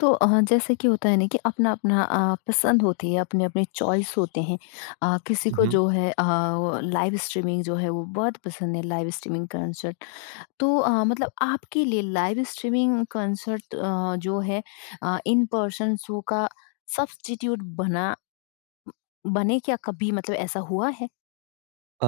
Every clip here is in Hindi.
तो जैसे कि होता है ना कि अपना-अपना पसंद होती है, अपने-अपने चॉइस होते हैं। किसी को हुँ। जो है वो लाइव स्ट्रीमिंग जो है वो बहुत पसंद है, लाइव स्ट्रीमिंग कंसर्ट। तो मतलब आपके लिए लाइव स्ट्रीमिंग कंसर्ट जो है इन पर्सन शो का सब्स्टिट्यूट बना बने क्या कभी मतलब ऐसा हुआ है? अ,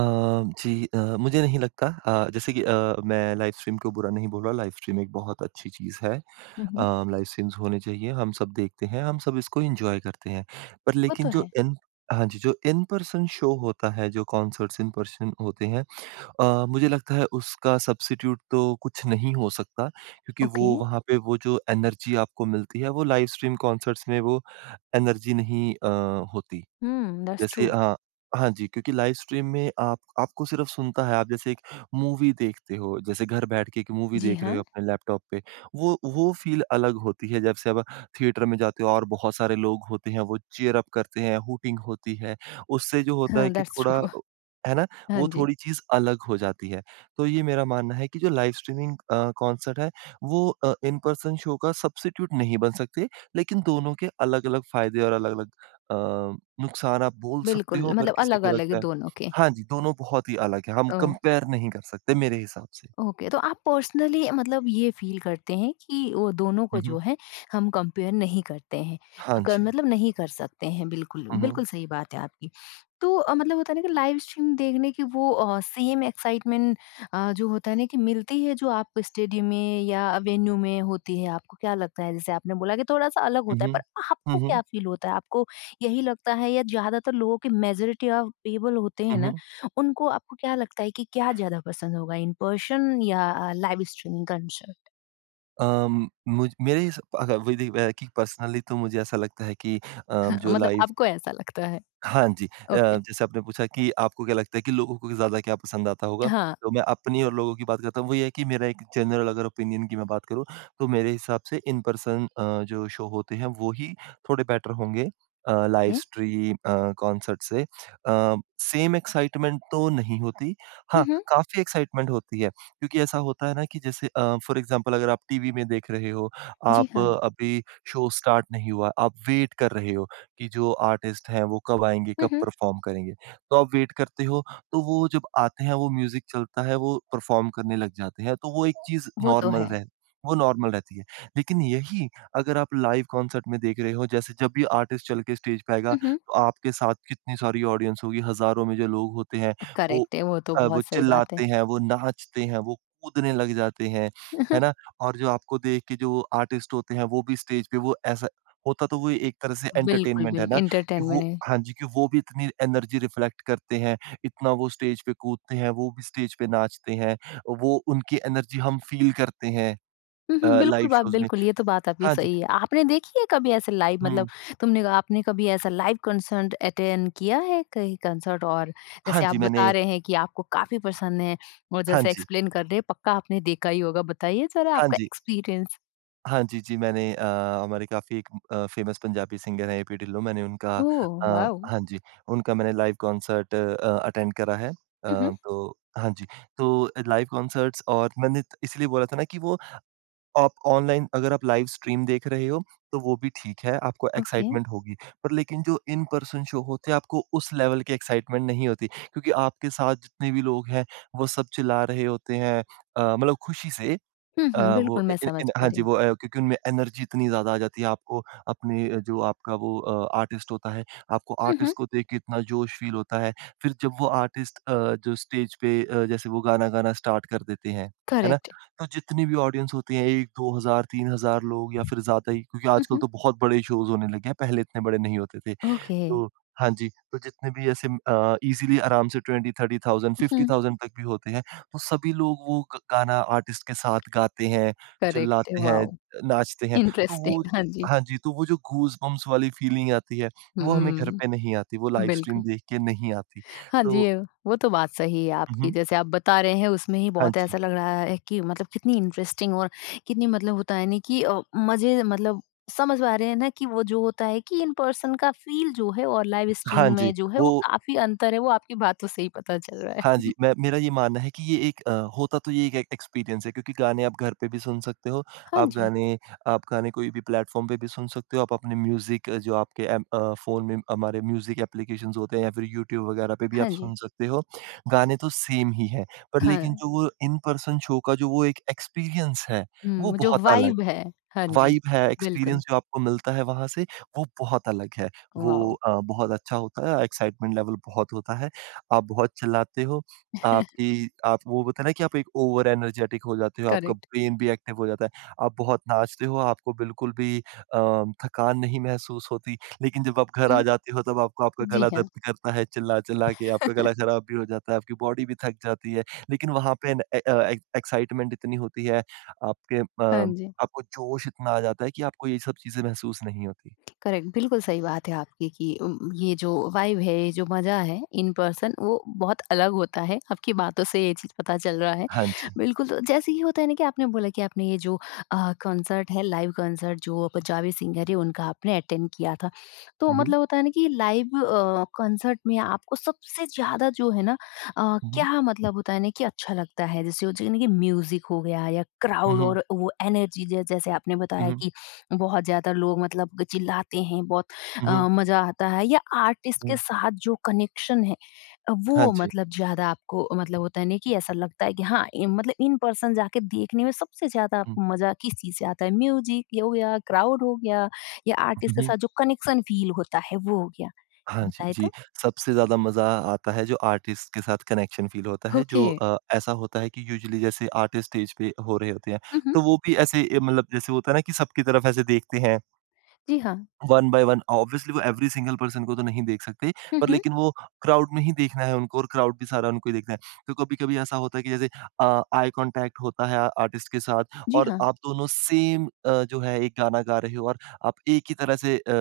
जी मुझे नहीं लगता जैसे कि मैं लाइव स्ट्रीम को बुरा नहीं बोल रहा, लाइव स्ट्रीम एक बहुत अच्छी चीज़ है। हुँ, अ, हुँ। लाइव स्ट्रीम्स होने चाहिए, हम सब देखते हैं, हम सब इसको एन्जॉय करते हैं। पर वो लेकिन तो जो है। इन हाँ जी, जो इन पर्सन शो होता है, जो कॉन्सर्ट्स इन पर्सन होते हैं मुझे लगता है उसका सब्स्टिट्यूट तो कुछ नहीं हो सकता क्योंकि ओके। वो वहाँ पे वो जो एनर्जी आपको मिलती है, वो लाइव स्ट्रीम कॉन्सर्ट्स में वो एनर्जी नहीं होती। हुँ, दैट्स जैसे ट्रू। हाँ, हाँ जी, क्योंकि लाइव स्ट्रीम में आप आपको सिर्फ़ सुनता है, आप जैसे एक मूवी देखते हो, जैसे घर बैठ के एक मूवी जी देख रहे हाँ। हो अपने लैपटॉप पे, वो फ़ील अलग होती है, जब से अब थिएटर में जाते हो और बहुत सारे लोग होते हैं, वो चीयर अप करते हैं, हूटिंग होती है, उससे जो होता है हाँ, कि दैट्स ट्रू। थोड़ा है ना? हाँ वो जी, थोड़ी चीज़ अलग हो जाती है। तो ये मेरा मानना है कि जो लाइव स्ट्रीमिंग कॉन्सर्ट है, वो इन पर्सन शो का सब्स्टिट्यूट नहीं बन सकते, लेकिन दोनों के अलग-अलग फ़ायदे और अलग-अलग अ, नुकसान आप बोल सकते हो बिल्कुल अगर मतलब किसी को अलग-अलग है लगता है। दोनों के। हाँ जी, दोनों बहुत ही अलग हैं, हम ओ कंपेयर नहीं कर सकते मेरे हिसाब से। ओके तो आप पर्सनली मतलब ये फील करते हैं कि वो दोनों को हुँ, हुँ। जो है हम कंपेयर नहीं करते हैं हाँ अगर जी। मतलब नहीं कर सकते हैं। बिल्कुल हुँ, हुँ। बिल्कुल सही बात है आपकी। तो मतलब होता है ना कि लाइव स्ट्रीम देखने की वो सेम एक्साइटमेंट जो होता है ना कि मिलती है जो आप स्टेडियम में या वेन्यू में होती है, आपको क्या लगता है? जैसे आपने बोला कि थोड़ा सा अलग हुँ, होता है, हुँ। पर हुँ, आपको हुँ। क्या फील होता है? आपको यही लगता है या ज्यादातर लोगों के, मेजोरिटी ऑफ पीपल होते हैं हुँ, ना, हुँ। उनको आपको क्या लगता है कि क्या ज़्यादा पसंद होगा, इन पर्सन या लाइव स्ट्रीमिंग कंसर्ट? अम, मुझ मेरे हिसा अगर वही देखिए कि पर्सनली तो मुझे ऐसा लगता है कि अम, हाँ, जो मतलब लाइफ आपको ऐसा लगता है। हाँ जी। ओके। जैसे आपने पूछा कि आपको क्या लगता है कि लोगों को ज़्यादा क्या पसंद आता होगा? हाँ। तो मैं अपनी और लोगों की बात करता हूँ, वो ये है कि मेरा एक जनरल अगर ओपिनियन की मैं बात करूँ, तो मेरे हिसाब से इन पर्सन जो शो होते हैं, वो ही थोड़े बेटर होंगे लाइव ओके। स्ट्रीम कॉन्सर्ट से। सेम एक्साइटमेंट तो नहीं होती। हाँ, हुँ, हुँ। काफ़ी एक्साइटमेंट होती है, क्योंकि ऐसा होता है ना कि जैसे फ़ॉर एग्ज़ाम्पल अगर आप टीवी में देख रहे हो, जी आप हाँ। अभी शो स्टार्ट नहीं हुआ, आप वेट कर रहे हो। कि जो आर्टिस्ट हैं वो कब आएँगे, हुँ, कब हुँ। परफ़ॉर्म करेंगे। तो आप वेट करते हो, तो वो जब आते हैं वो म्यूज़िक चलता है, वो परफ़ॉर्म करने लग जाते हैं, तो वो एक चीज़ वो तो नॉर्मल है। रह वो नॉर्मल रहती है। लेकिन यही अगर आप लाइव कॉन्सर्ट में देख रहे हो, जैसे जब भी आर्टिस्ट चल के स्टेज पे आएगा, हुँ, हुँ। तो आपके साथ कितनी सारी ऑडियंस होगी, हज़ारों में जो लोग होते हैं, वो करेक्ट है, वो तो वो बहुत सही बात है। चिल्लाते हैं, वो नाचते हैं, वो कूदने लग जाते हैं, है ना? और जो आपको देख के जो आर्टिस्ट होते हैं, वो भी स्टेज पे वो ऐसा होता तो वो एक तरह से बिल्कुल, एंटरटेनमेंट है बिल्कुल ना, कि वो एंटरटेनमेंट है। हाँ जी, कि वो भी इतनी एनर्जी रिफ्लेक्ट करते हैं, इतना वो स्टेज पे कूदते हैं, वो भी स्टेज पे नाचते हैं, वो उनकी एनर्जी हम फ़ील करते हैं हुँ, हुँ, लाइव बिल्कुल बात शोज़ में। बिल्कुल, ये तो बात आपकी हाँ जी, सही है। आपने देखी है कभी ऐसे लाइव हुँ, मतलब तुमने आपने कभी ऐसा लाइव कंसर्ट अटेंड किया है कहीं कंसर्ट? और हाँ जैसे जी, आप बता मैंने रहे हैं कि आपको काफ़ी पसंद है और हाँ जैसे जी, एक्सप्लेन कर रहे हैं, पक्का आपने देखा ही होगा। बताइए ज़रा हाँ आपका जी, एक्सपीरियंस? हाँ जी, जी मैंने हमारे काफ़ी एक फ़ेमस पंजाबी सिंगर हैं एपी ढिल्लों, मैंने उनका ओह! वाओ! हाँ जी, उनका मैंने लाइव कॉन्सर्ट अटेंड करा है। हुँ, हुँ। तो हाँ जी, तो लाइव कॉन्सर्ट्स और मैंने त इसलिए बोला था ना कि वो आप ऑनलाइन अगर आप लाइव स्ट्रीम देख रहे हो, तो वो भी ठीक है, आपको ओके। एक्साइटमेंट होगी। पर लेकिन जो इन पर्सन शो होते हैं, आपको उस लेवल की एक्साइटमेंट नहीं होती क्योंकि आपके साथ जितने भी लोग हैं, वो सब चिल्ला रहे होते हैं मतलब खुशी से हुँ, अ, हुँ, वो बिल्कुल इ मैं इन समझ इन पा हाँ रही जी, हूँ। वो क्योंकि उनमें एनर्जी इतनी ज़्यादा आ जाती है आपको अपने जो आपका वो आर्टिस्ट होता है, आपको हुँ, हुँ, आर्टिस्ट को देख के इतना जोश फ़ील होता है। फिर जब वो आर्टिस्ट जो स्टेज पे जैसे वो गाना गाना स्टार्ट कर देते हैं, है ना? करेक्ट। तो जितनी भी ऑडियंस होती है 1, 2000, 3000 लोग या फिर ज़्यादा ही क्योंकि हुँ, आजकल हुँ, तो बहुत बड़े शोज़ होने लगे हैं, पहले इतने बड़े नहीं होते थे। ओके। तो हाँ जी, तो जितने भी ऐसे ईज़िली आराम से 20, 30,000, हुँ, 50,000 तक भी होते हैं। तो सभी लोग वो ग गाना आर्टिस्ट के साथ गाते हैं, करेक्ट चिल्लाते हैं, वाओ! नाचते हैं। तो वो इंटरेस्टिंग हाँ जी। हाँ जी, तो वो जो गूज़बम्प्स वाली फीलिंग आती है, वो हमें घर हुँ, पे नहीं आती, वो लाइव स्ट्रीम बिल्कुल। देख के नहीं आती। हाँ जी, तो ये वो तो बात सही है हुँ, आपकी। हुँ। जैसे आप बता रहे हैं उसमें ही हाँ बहुत जी। ऐसा लग रहा है कि मतलब कितनी इंटरेस्टिंग और कितनी मतलब होता है ना कि मज़े मतलब समझ पा रहे हैं ना कि वो जो होता है कि इन पर्सन का फ़ील जो है और लाइव स्ट्रीम हाँ जी, में जो है वो वो काफ़ी अंतर है, वो आपकी बातों से ही पता चल रहा हाँ है। जी, मैं मेरा ये मानना है कि ये एक अ, होता तो ये एक एक एक्सपीरियंस है क्योंकि गाने आप घर पे भी सुन सकते हो, हाँ आप जी, गाने आप गाने कोई भी प्लेटफ़ॉर्म पे भी सुन सकते हो, आप अपने म्यूज़िक जो आपके फ़ोन में हमारे म्यूज़िक एप्लीकेशंस होते हैं या फिर यूट्यूब वगैरह पे भी आप हाँ जी, सुन सकते हो। गाने तो सेम ही हैं, पर लेकिन हाँ। जो वो इन पर्सन शो का जो वो एक एक्सपीरियंस है, हुँ, वो वो जो बहुत अलग वाइब है। हाँ जी, वाइब है, बिल्कुल। एक्सपीरियंस जो आपको मिलता है वहाँ से, वो बहुत अलग है। वो वॉव! बहुत अच्छा होता है, एक्साइटमेंट लेवल बहुत होता है। आप बहुत चिल्लाते हो, आपकी आप वो होता है ना कि आप एक ओवर एनर्जेटिक हो जाते हो, आपका करेक्ट। ब्रेन भी एक्टिव हो जाता है। आप बहुत नाचते हो, आपको बिल्कुल भी थकान नहीं महसूस होती। लेकिन जब आप घर आ हुँ, जाते हो तब आपको आपका जी गला दर्द हाँ। करता है चिल्ला-चिल्ला के, आपका गला खराब भी हो जाता है, आपकी बॉडी भी थक जाती है। लेकिन वहाँ पे एक्साइटमेंट इतनी होती है, आपके अ हाँ जी। आपको जोश इतना आ जाता है कि आपको ये सब चीज़ें महसूस नहीं होती। करेक्ट, बिल्कुल सही बात है आपकी कि ये जो वाइब है, ये जो मज़ा है इन पर्सन वो बहुत अलग होता है। आपकी बातों से ये चीज़ पता चल रहा है। हाँ जी। बिल्कुल, तो जैसे ये होता है ना कि आपने बोला कि आपने ये जो कॉन्सर्ट है, लाइव कॉन्सर्ट जो पंजाबी सिंगर है उनका आपने अटेंड किया था। तो हुँ, हुँ। मतलब होता है ना कि लाइव कॉन्सर्ट में आपको सबसे ज़्यादा जो है ना हुँ, हुँ। क्या मतलब होता है ना कि अच्छा लगता है? जैसे होता है ना कि म्यूज़िक हो गया या हुँ, क्राउड हुँ, और वो एनर्जी ज जैसे आपने बताया हुँ, कि बहुत ज़्यादा लोग मतलब चिल्लाते हैं, बहुत हुँ, मज़ा आता है या आर्टिस्ट के हुँ। साथ जो कनेक्शन है, हाँ वो जी। मतलब ज़्यादा आपको मतलब होता है ना कि ऐसा लगता है कि हाँ, इ मतलब इन पर्सन जाके देखने में सबसे ज़्यादा हुँ, आपको मज़ा किस चीज़ से आता है? म्यूज़िक ये हो गया, क्राउड हो गया या आर्टिस्ट के हुँ। साथ जो कनेक्शन फील होता है वो हो गया, हाँ जी, बताएँ जी। तो? सबसे ज़्यादा मज़ा आता है जो आर्टिस्ट के साथ कनेक्शन फ़ील होता है ओके। जो ऐसा होता है कि यूजुअली जैसे आर्टिस्ट स्टेज पे हो रहे होते हैं, हुँ, हुँ। तो वो भी ऐसे मतलब जैसे होता है ना कि सबकी तरफ ऐसे देखते हैं। जी हाँ। वन बाय वन ऑब्वियसली वो एवरी सिंगल पर्सन को तो नहीं देख सकते, हुँ, पर हुँ। लेकिन वो क्राउड में ही देखना है उनको और क्राउड भी सारा उनको ही देखना है। तो कभी-कभी ऐसा होता है कि जैसे आई कॉन्टैक्ट होता है आर्टिस्ट के साथ जी और हाँ। आप दोनों सेम जो है एक गाना गा रहे हो और आप एक ही तरह से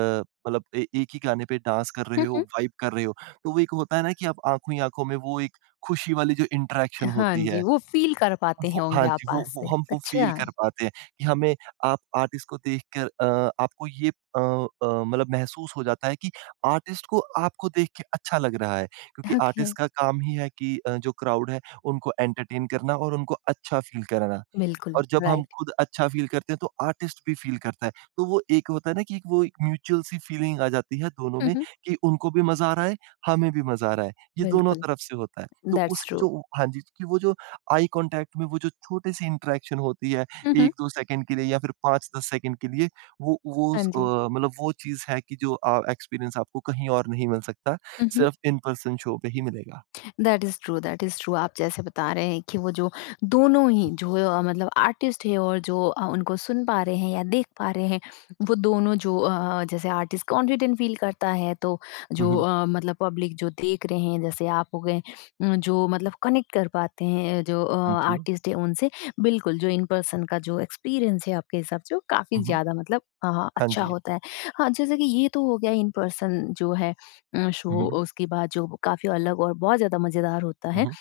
मतलब ए एक ही गाने पे डांस कर रहे हुँ, हो, हुँ। वाइब कर रहे हो। तो वो एक होता है ना कि आप आँखों ही आँखों में वो एक खुशी वाली जो इंटरैक्शन हाँ होती जी, है। वो फील कर पाते वो हैं हाँ होंगे आप जी, वो पास वो से। हम वो फ़ील अच्छा। कर पाते हैं कि हमें आप आर्टिस्ट को देखकर आपको मतलब महसूस हो जाता है कि आर्टिस्ट को आपको देख के अच्छा लग रहा है क्योंकि ओके। आर्टिस्ट का काम ही है कि जो क्राउड है, उनको एंटरटेन करना और उनको अच्छा फ़ील कराना। बिल्कुल, और जब हम राइट। खुद अच्छा फ़ील करते हैं तो आर्टिस्ट भी फ़ील करता है। तो वो एक होता है ना कि वो एक म्यूचुअल सी फ़ीलिंग आ जाती है दोनों हुँ, में हुँ। कि उनको भी मज़ा आ रहा है, हमें भी मज़ा आ रहा है। ये दोनों बिल्कुल। तरफ से होता है। तो उस दैट्स ट्रू। जो हाँ जी, कि वो जो आई कॉन्टैक्ट में वो जो छोटे-से इंटरैक्शन होती है हुँ, हुँ। 1-2 सेकंड के लिए या फिर 5-10 सेकंड के लिए हाँ जी। मतलब वो चीज़ है कि जो एक्सपीरियंस आपको कहीं और नहीं मिल सकता, हुँ, हुँ। सिर्फ़ इन पर्सन शो पे ही मिलेगा। That is true, that is true. आप जैसे बता रहे हैं कि वो जो दोनों ही जो मतलब आर्टिस्ट है और जो उनको सुन पा रहे हैं या देख पा रहे हैं, वो दोनों जो जैसे आर्टिस्ट कॉन्फिडेंट फ़ील करता है तो हुँ, हुँ। हुँ, जो हुँ। मतलब पब्लिक जो देख रहे हैं जैसे आप हो गए, जो मतलब कनेक्ट कर पाते हैं जो हाँ जी। आर्टिस्ट है उनसे, बिल्कुल जो इन पर्सन का जो एक्सपीरियंस है आपके हिसाब से वो हुँ, काफ़ी हुँ। ज़्यादा मतलब हाँ अच्छा जी। होता है। हाँ, जैसे कि ये तो हो गया इन पर्सन जो है हुँ, शो, हुँ। उसके बाद जो काफ़ी अलग और बहुत ज़्यादा मज़ेदार होता हुँ, है। हुँ।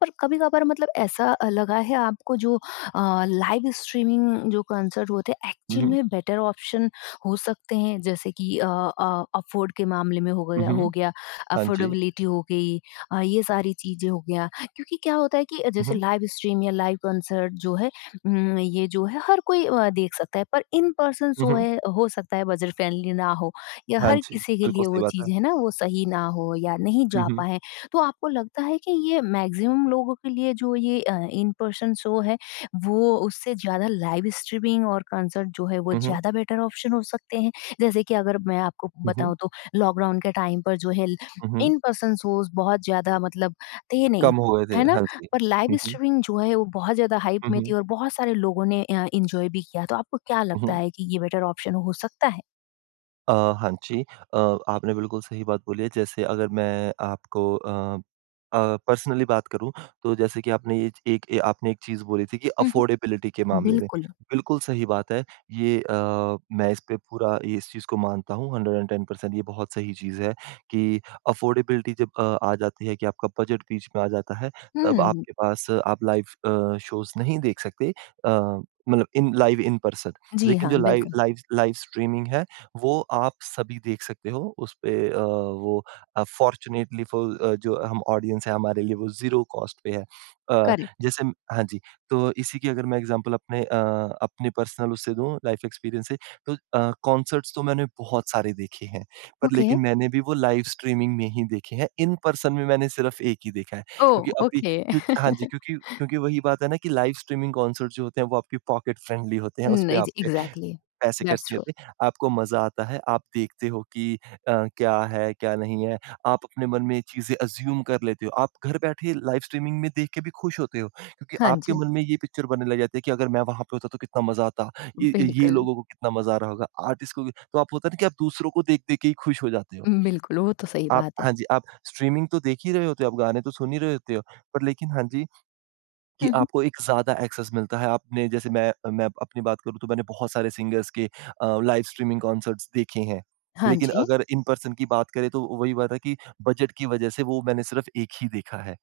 पर कभी-कभार मतलब ऐसा लगा है आपको जो लाइव स्ट्रीमिंग जो कॉन्सर्ट होते हैं हुँ, एक्चुअल हुँ। में बेटर ऑप्शन हो सकते हैं जैसे कि अफोर्ड के मामले में हो हुँ, गया हो हुँ। गया, हाँ जी। अफोर्डेबिलिटी हो गई, ये सारी चीज़ें हो गया, क्योंकि क्या होता है कि हुँ, जैसे हुँ। लाइव स्ट्रीम या लाइव कॉन्सर्ट जो है ये जो है हर कोई देख सकता है पर इन पर्सन हुँ, शो हुँ। है हो सकता है बजट फ्रेंडली ना हो या हाँ हर जी, किसी के बिल्कुल लिए सही वो बात है। चीज़ है ना वो सही ना हो या नहीं हुँ, जा हुँ। पाए। तो आपको लगता है कि ये मैक्सिमम लोगों के लिए जो ये इन पर्सन शो है वो उससे ज़्यादा लाइव स्ट्रीमिंग और कंसर्ट जो है वो हुँ, हुँ। ज़्यादा बेटर ऑप्शन हो सकते हैं? जैसे कि अगर मैं आपको हुँ, हुँ। बताऊँ तो लॉकडाउन के टाइम पर जो है हुँ, हुँ। इन पर्सन शोज़ बहुत ज़्यादा मतलब थे नहीं, कम हो गए थे। है ना? हाँ जी। पर हुँ, लाइव हुँ। स्ट्रीमिंग जो है वो बहुत ज़्यादा हाइप हुँ, में थी हुँ। और बहुत सारे लोगों ने एन्जॉय भी किया। तो आपको क्या हुँ, लगता हुँ। है कि ये बेटर ऑप्शन हो सकता है? अ, हाँ जी। आपने बिल्कुल सही बात बोली है। जैसे अगर मैं आपको पर्सनली बात करूँ तो जैसे कि आपने ये च एक ए आपने एक चीज़ बोली थी कि हुँ, अफ़ोर्डेबिलिटी के हुँ। मामले में। बिल्कुल। बिल्कुल सही बात है। ये मैं इस पे पूरा ये इस चीज़ को मानता हूँ 110% ये बहुत सही चीज़ है कि अफ़ोर्डेबिलिटी जब आ जाती है कि आपका बजट बीच में आ जाता है, तब हुँ, आपके पास आप लाइव शोज़ नहीं देख सकते अ, मतलब इन लाइव इन पर्सन। जी लेकिन हाँ, जो लाइव बिल्कुल। लाइव लाइव स्ट्रीमिंग है वो आप सभी देख सकते हो उस पे वो फ़ॉर्च्यूनेटली फ़ॉर जो हम ऑडियंस है हमारे लिए वो ज़ीरो कॉस्ट पे है। अ, करेक्ट, हाँ जी, तो इसी की अगर मैं एग्ज़ाम्पल अपने पर्सनल उससे दूँ लाइफ़ एक्सपीरियंस से तो कॉन्सर्ट्स तो मैंने बहुत सारे देखे हैं, पर ओके। लेकिन मैंने भी वो लाइव स्ट्रीमिंग में ही देखे हैं, इन पर्सन में मैंने सिर्फ़ एक ही देखा है। क्योंकि ओह! अभी ओके। क्योंकि हाँ जी, क्योंकि क्योंकि वही बात है ना कि लाइव स्ट्रीमिंग कॉन्सर्ट जो होते हैं वो आपकी पॉकेट फ्रेंडली होते हैं, उस पे नहीं जी, आपके एग्ज़ैक्टली पैसे खर्च दैट्स नहीं ट्रू। होते, आपको मज़ा आता है, आप देखते हो कि क्या है, क्या नहीं है, आप अपने मन में चीज़ें अज़्यूम कर लेते हो, आप घर बैठे लाइव स्ट्रीमिंग में देख के भी खुश होते हो, क्योंकि हाँ आपके जी, मन में ये पिक्चर बनने लग जाती है कि अगर मैं वहाँ पे होता तो कितना मज़ा आता, ये ये बिल्कुल, लोगों को कितना मज़ा आ रहा होगा, आर्टिस्ट को भी तो आप होता है ना कि आप दूसरों को देख-देख के ही खुश हो जाते हो। बिल्कुल, वो तो सही आप बात है। हाँ जी, आप स्ट्रीमिंग तो देख ही रहे होते हो, आप गाने तो सुन ही रहे होते हो, पर लेकिन हाँ जी कि हुँ, हुँ। आपको एक ज़्यादा एक्सेस मिलता है। आपने जैसे मैं अपनी बात करूँ तो मैंने बहुत सारे सिंगर्स के लाइव स्ट्रीमिंग कॉन्सर्ट्स देखे हैं। हाँ लेकिन जी, अगर इन पर्सन की बात करें तो वही बात है कि बजट की वजह से वो मैंने सिर्फ़ एक ही देखा है।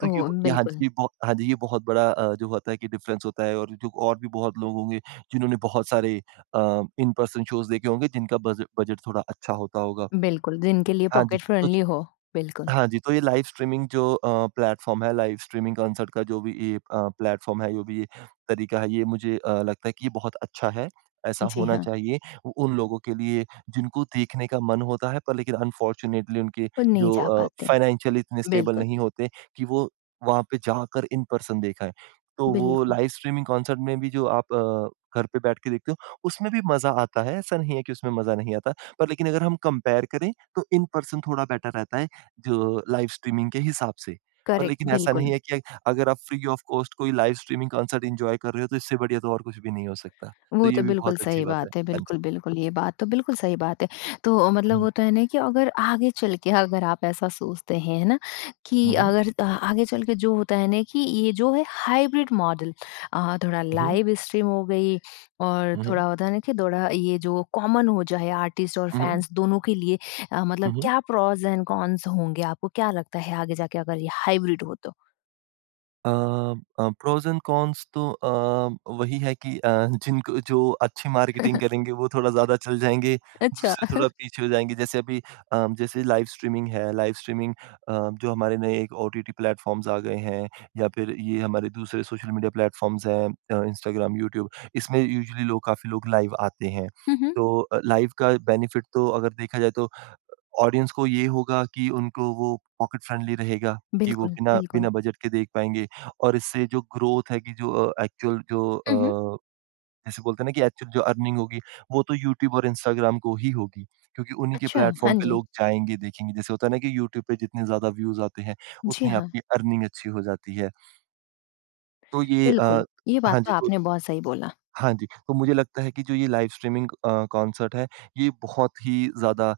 तो ओह! ये हाँ जी, बिल्कुल, ये बहु हाँ जी, ये बहुत बड़ा जो होता है कि डिफ़रेंस होता है और जो और भी बहुत लोग होंगे जिन्होंने बहुत सारे इन पर्सन शोज़ देखे होंगे जिनका बज बजट थोड़ा अच्छा होता होगा। बिल्कुल, जिनके लिए हाँ जी, पॉकेट तो फ्रेंडली हो, बिल्कुल। हाँ जी, तो ये लाइव स्ट्रीमिंग जो प्लेटफ़ॉर्म है, लाइव स्ट्रीमिंग कॉन्सर्ट का जो भी ये प्लेटफ़ॉर्म है, जो भी ये तरीका है, ये मुझे लगता है कि ये बहुत अच्छा है। ऐसा जी होना हाँ, चाहिए उ उन लोगों के लिए जिनको देखने का मन होता है, पर लेकिन अनफॉर्च्यूनेटली उनके वो नहीं जो जा पाते। फाइनेंशियली इतने स्टेबल बिल्कुल, नहीं होते कि वो वहाँ पे जाकर इन पर्सन देख आएँ। तो वो बिल्कुल, लाइव स्ट्रीमिंग कॉन्सर्ट में भी जो आप घर पे बैठ के देखते हो, उसमें भी मज़ा आता है, ऐसा नहीं है कि उसमें मज़ा नहीं आता। पर लेकिन अगर हम कंपेयर करें, तो इन पर्सन थोड़ा बेटर रहता है। जो लाइव स्ट्रीमिंग के हिसाब से। पर करेक्ट, लेकिन ऐसा नहीं बिल्कुल। है कि अगर आप फ्री ऑफ कॉस्ट कोई लाइव स्ट्रीमिंग कॉन्सर्ट एन्जॉय कर रहे हो, तो इससे बढ़िया तो और कुछ भी नहीं हो सकता। तो वो ये तो भी बिल्कुल बहुत अच्छी सही बात है। बात है। हाँ जी। बिल्कुल, बिल्कुल, ये बात तो बिल्कुल सही बात है। तो मतलब हुँ, होता है ना कि अगर आगे चल के अगर आप ऐसा सोचते हैं, है ना? कि हुँ। अगर आगे चल के जो होता है ना कि ये जो है हाइब्रिड मॉडल, थोड़ा हुँ, हुँ। लाइव स्ट्रीम हो गई और हुँ, हुँ। थोड़ा होता है ना कि थोड़ा ये जो कॉमन हो जाए आर्टिस्ट और हुँ, हुँ। फैन्स दोनों के लिए, हुँ, मतलब हुँ। क्या प्रोस एंड कॉन्स होंगे? आपको क्या लगता है आगे जाके अगर ये हाइब्रिड हो तो? अ प्रोस एंड कॉन्स तो वही है कि जिनको जो अच्छी मार्केटिंग करेंगे वो थोड़ा ज़्यादा चल जाएँगे, अच्छा। दूसरे थोड़ा पीछे हो जाएँगे। जैसे अभी जैसे लाइव स्ट्रीमिंग है, लाइव स्ट्रीमिंग अ, जो हमारे नए एक ओटीटी प्लेटफ़ॉर्म्स आ गए हैं या फिर ये हमारे दूसरे सोशल मीडिया प्लेटफ़ॉर्म्स हैं इंस्टाग्राम, यूट्यूब, इसमें यूजुअली लोग काफ़ी लोग लाइव आते हैं। हुँ, हुँ। तो लाइव का बेनिफिट तो अगर देखा जाए तो ऑडियंस को ये होगा कि उनको वो पॉकेट फ्रेंडली रहेगा कि वो बिल्कुल, बिना बिना बिल्कुल। बजट के देख पाएँगे और इससे जो ग्रोथ है कि जो एक्चुअल जो हुँ, हुँ। जैसे बोलते हैं ना कि एक्चुअल जो अर्निंग होगी, वो तो यूट्यूब और इंस्टाग्राम को ही होगी, क्योंकि उन्हीं के अच्छा, हाँ प्लेटफ़ॉर्म पे जी। लोग जाएँगे, देखेंगे। जैसे होता है ना कि यूट्यूब पे जितने ज़्यादा व्यूज़ आते हैं, जी, उतनी हाँ। आपकी अर्निंग अच्छी हो जाती है। तो ये बिल्कुल, ये बात हाँ जी, तो तो आपने बहुत सही बोला। हाँ जी, तो मुझे लगता है कि जो ये लाइव स्ट्रीमिंग कॉन्सर्ट है, ये बहुत ही ज़्यादा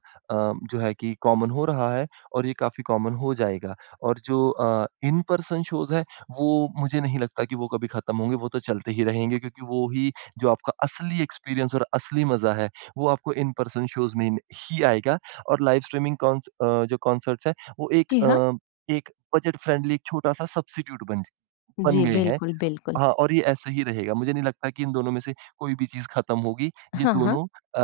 जो है कि कॉमन हो रहा है और ये काफ़ी कॉमन हो जाएगा। और जो इन पर्सन शोज़ हैं, वो मुझे नहीं लगता कि वो कभी ख़त्म होंगे, वो तो चलते ही रहेंगे क्योंकि वो ही जो आपका असली एक्सपीरियंस और असली मज़ा है, वो आपको इन पर्सन शोज़ में ही आएगा। और लाइव स्ट्रीमिंग जो कॉन्सर्ट्स हैं, वो एक जी हाँ, एक बजट फ्रेंडली एक छोटा-सा सब्स्टिट्यूट बन जी गए हैं बिल्कुल, बिल्कुल। हाँ, और ये ऐसा ही रहेगा। मुझे नहीं लगता कि इन दोनों में से कोई भी चीज़ खत्म होगी। ये हाँ, हाँ, दोनों अ,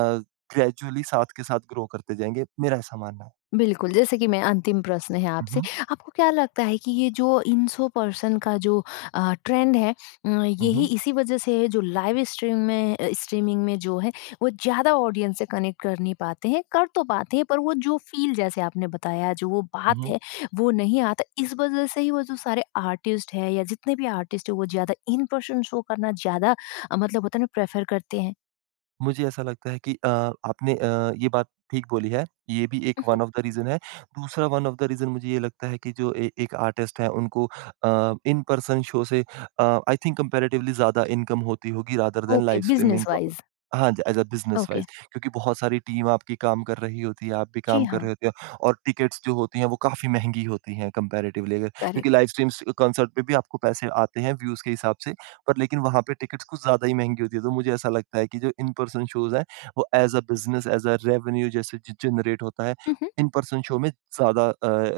ग्रेजुअली साथ के साथ ग्रो करते जाएँगे, मेरा ऐसा मानना है। बिल्कुल। जैसे कि मैं अंतिम प्रश्न है हुँ, आपसे, हुँ। आपको क्या लगता है कि ये जो इन्फो पर्सन का जो ट्रेंड है, हुँ, यही हुँ। इसी वजह से है जो लाइव स्ट्रीम में स्ट्रीमिंग में जो है वो ज़्यादा ऑडियंस से कनेक्ट कर नहीं पाते हैं, कर तो पाते हैं पर वो जो फ़ील जैसे आपने बताया जो वो हुँ, बात हुँ। है, वो नहीं आता। इस वजह से ही वो जो सारे आर्टिस्ट हैं या जितने भी आर्टिस्ट हैं वो ज़्यादा इन पर्सन शो करना ज़्यादा मतलब होता है ना प्रेफ़र करते हैं? मुझे ऐसा लगता है कि आपने ये बात ठीक बोली है। ये भी एक उहुँ, वन ऑफ़ द रीज़न है। दूसरा वन ऑफ़ द रीज़न मुझे ये लगता है कि जो ए एक आर्टिस्ट है उनको इन पर्सन शो से अ, आई थिंक कंपैरेटिवली ज़्यादा इनकम होती होगी rather than okay, live streaming business का वाइज़, हाँ जी, as a business okay. Wise क्योंकि बहुत सारी टीम आपकी काम कर रही होती है, आप भी जी काम कर हाँ, रहे होते हो और टिकट्स जो होती हैं वो काफ़ी महँगी होती हैं कंपैरेटिवली अगर क्योंकि करेक्ट। लाइव स्ट्रीम्स कॉन्सर्ट पे भी आपको पैसे आते हैं व्यूज़ के हिसाब से। पर लेकिन वहाँ पे टिकट्स कुछ ज़्यादा ही महँगी होती है, तो मुझे ऐसा लगता है कि जो इन पर्सन शोज़ हैं, वो as a business, as a revenue जैसे ज जनरेट होता है, उहुँ। इन पर्सन शो में ज़्यादा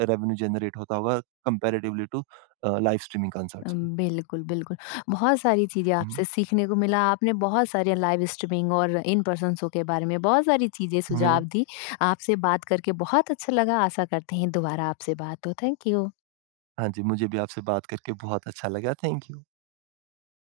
रेवेन्यू जनरेट होता होगा comparatively to live streaming concerts um, में। बिल्कुल, बिल्कुल। बहुत सारी चीज़ें हुँ, आपसे सीखने को मिला, आपने बहुत सारे लाइव स्ट्रीमिंग और इन पर्सन शो के बारे में बहुत सारी चीज़ें हुँ, सुझाव दी। आपसे बात करके बहुत अच्छा लगा, आशा करते हैं दोबारा आपसे बात हो। Thank you. हाँ जी, मुझे भी आपसे बात करके बहुत अच्छा लगा। Thank you.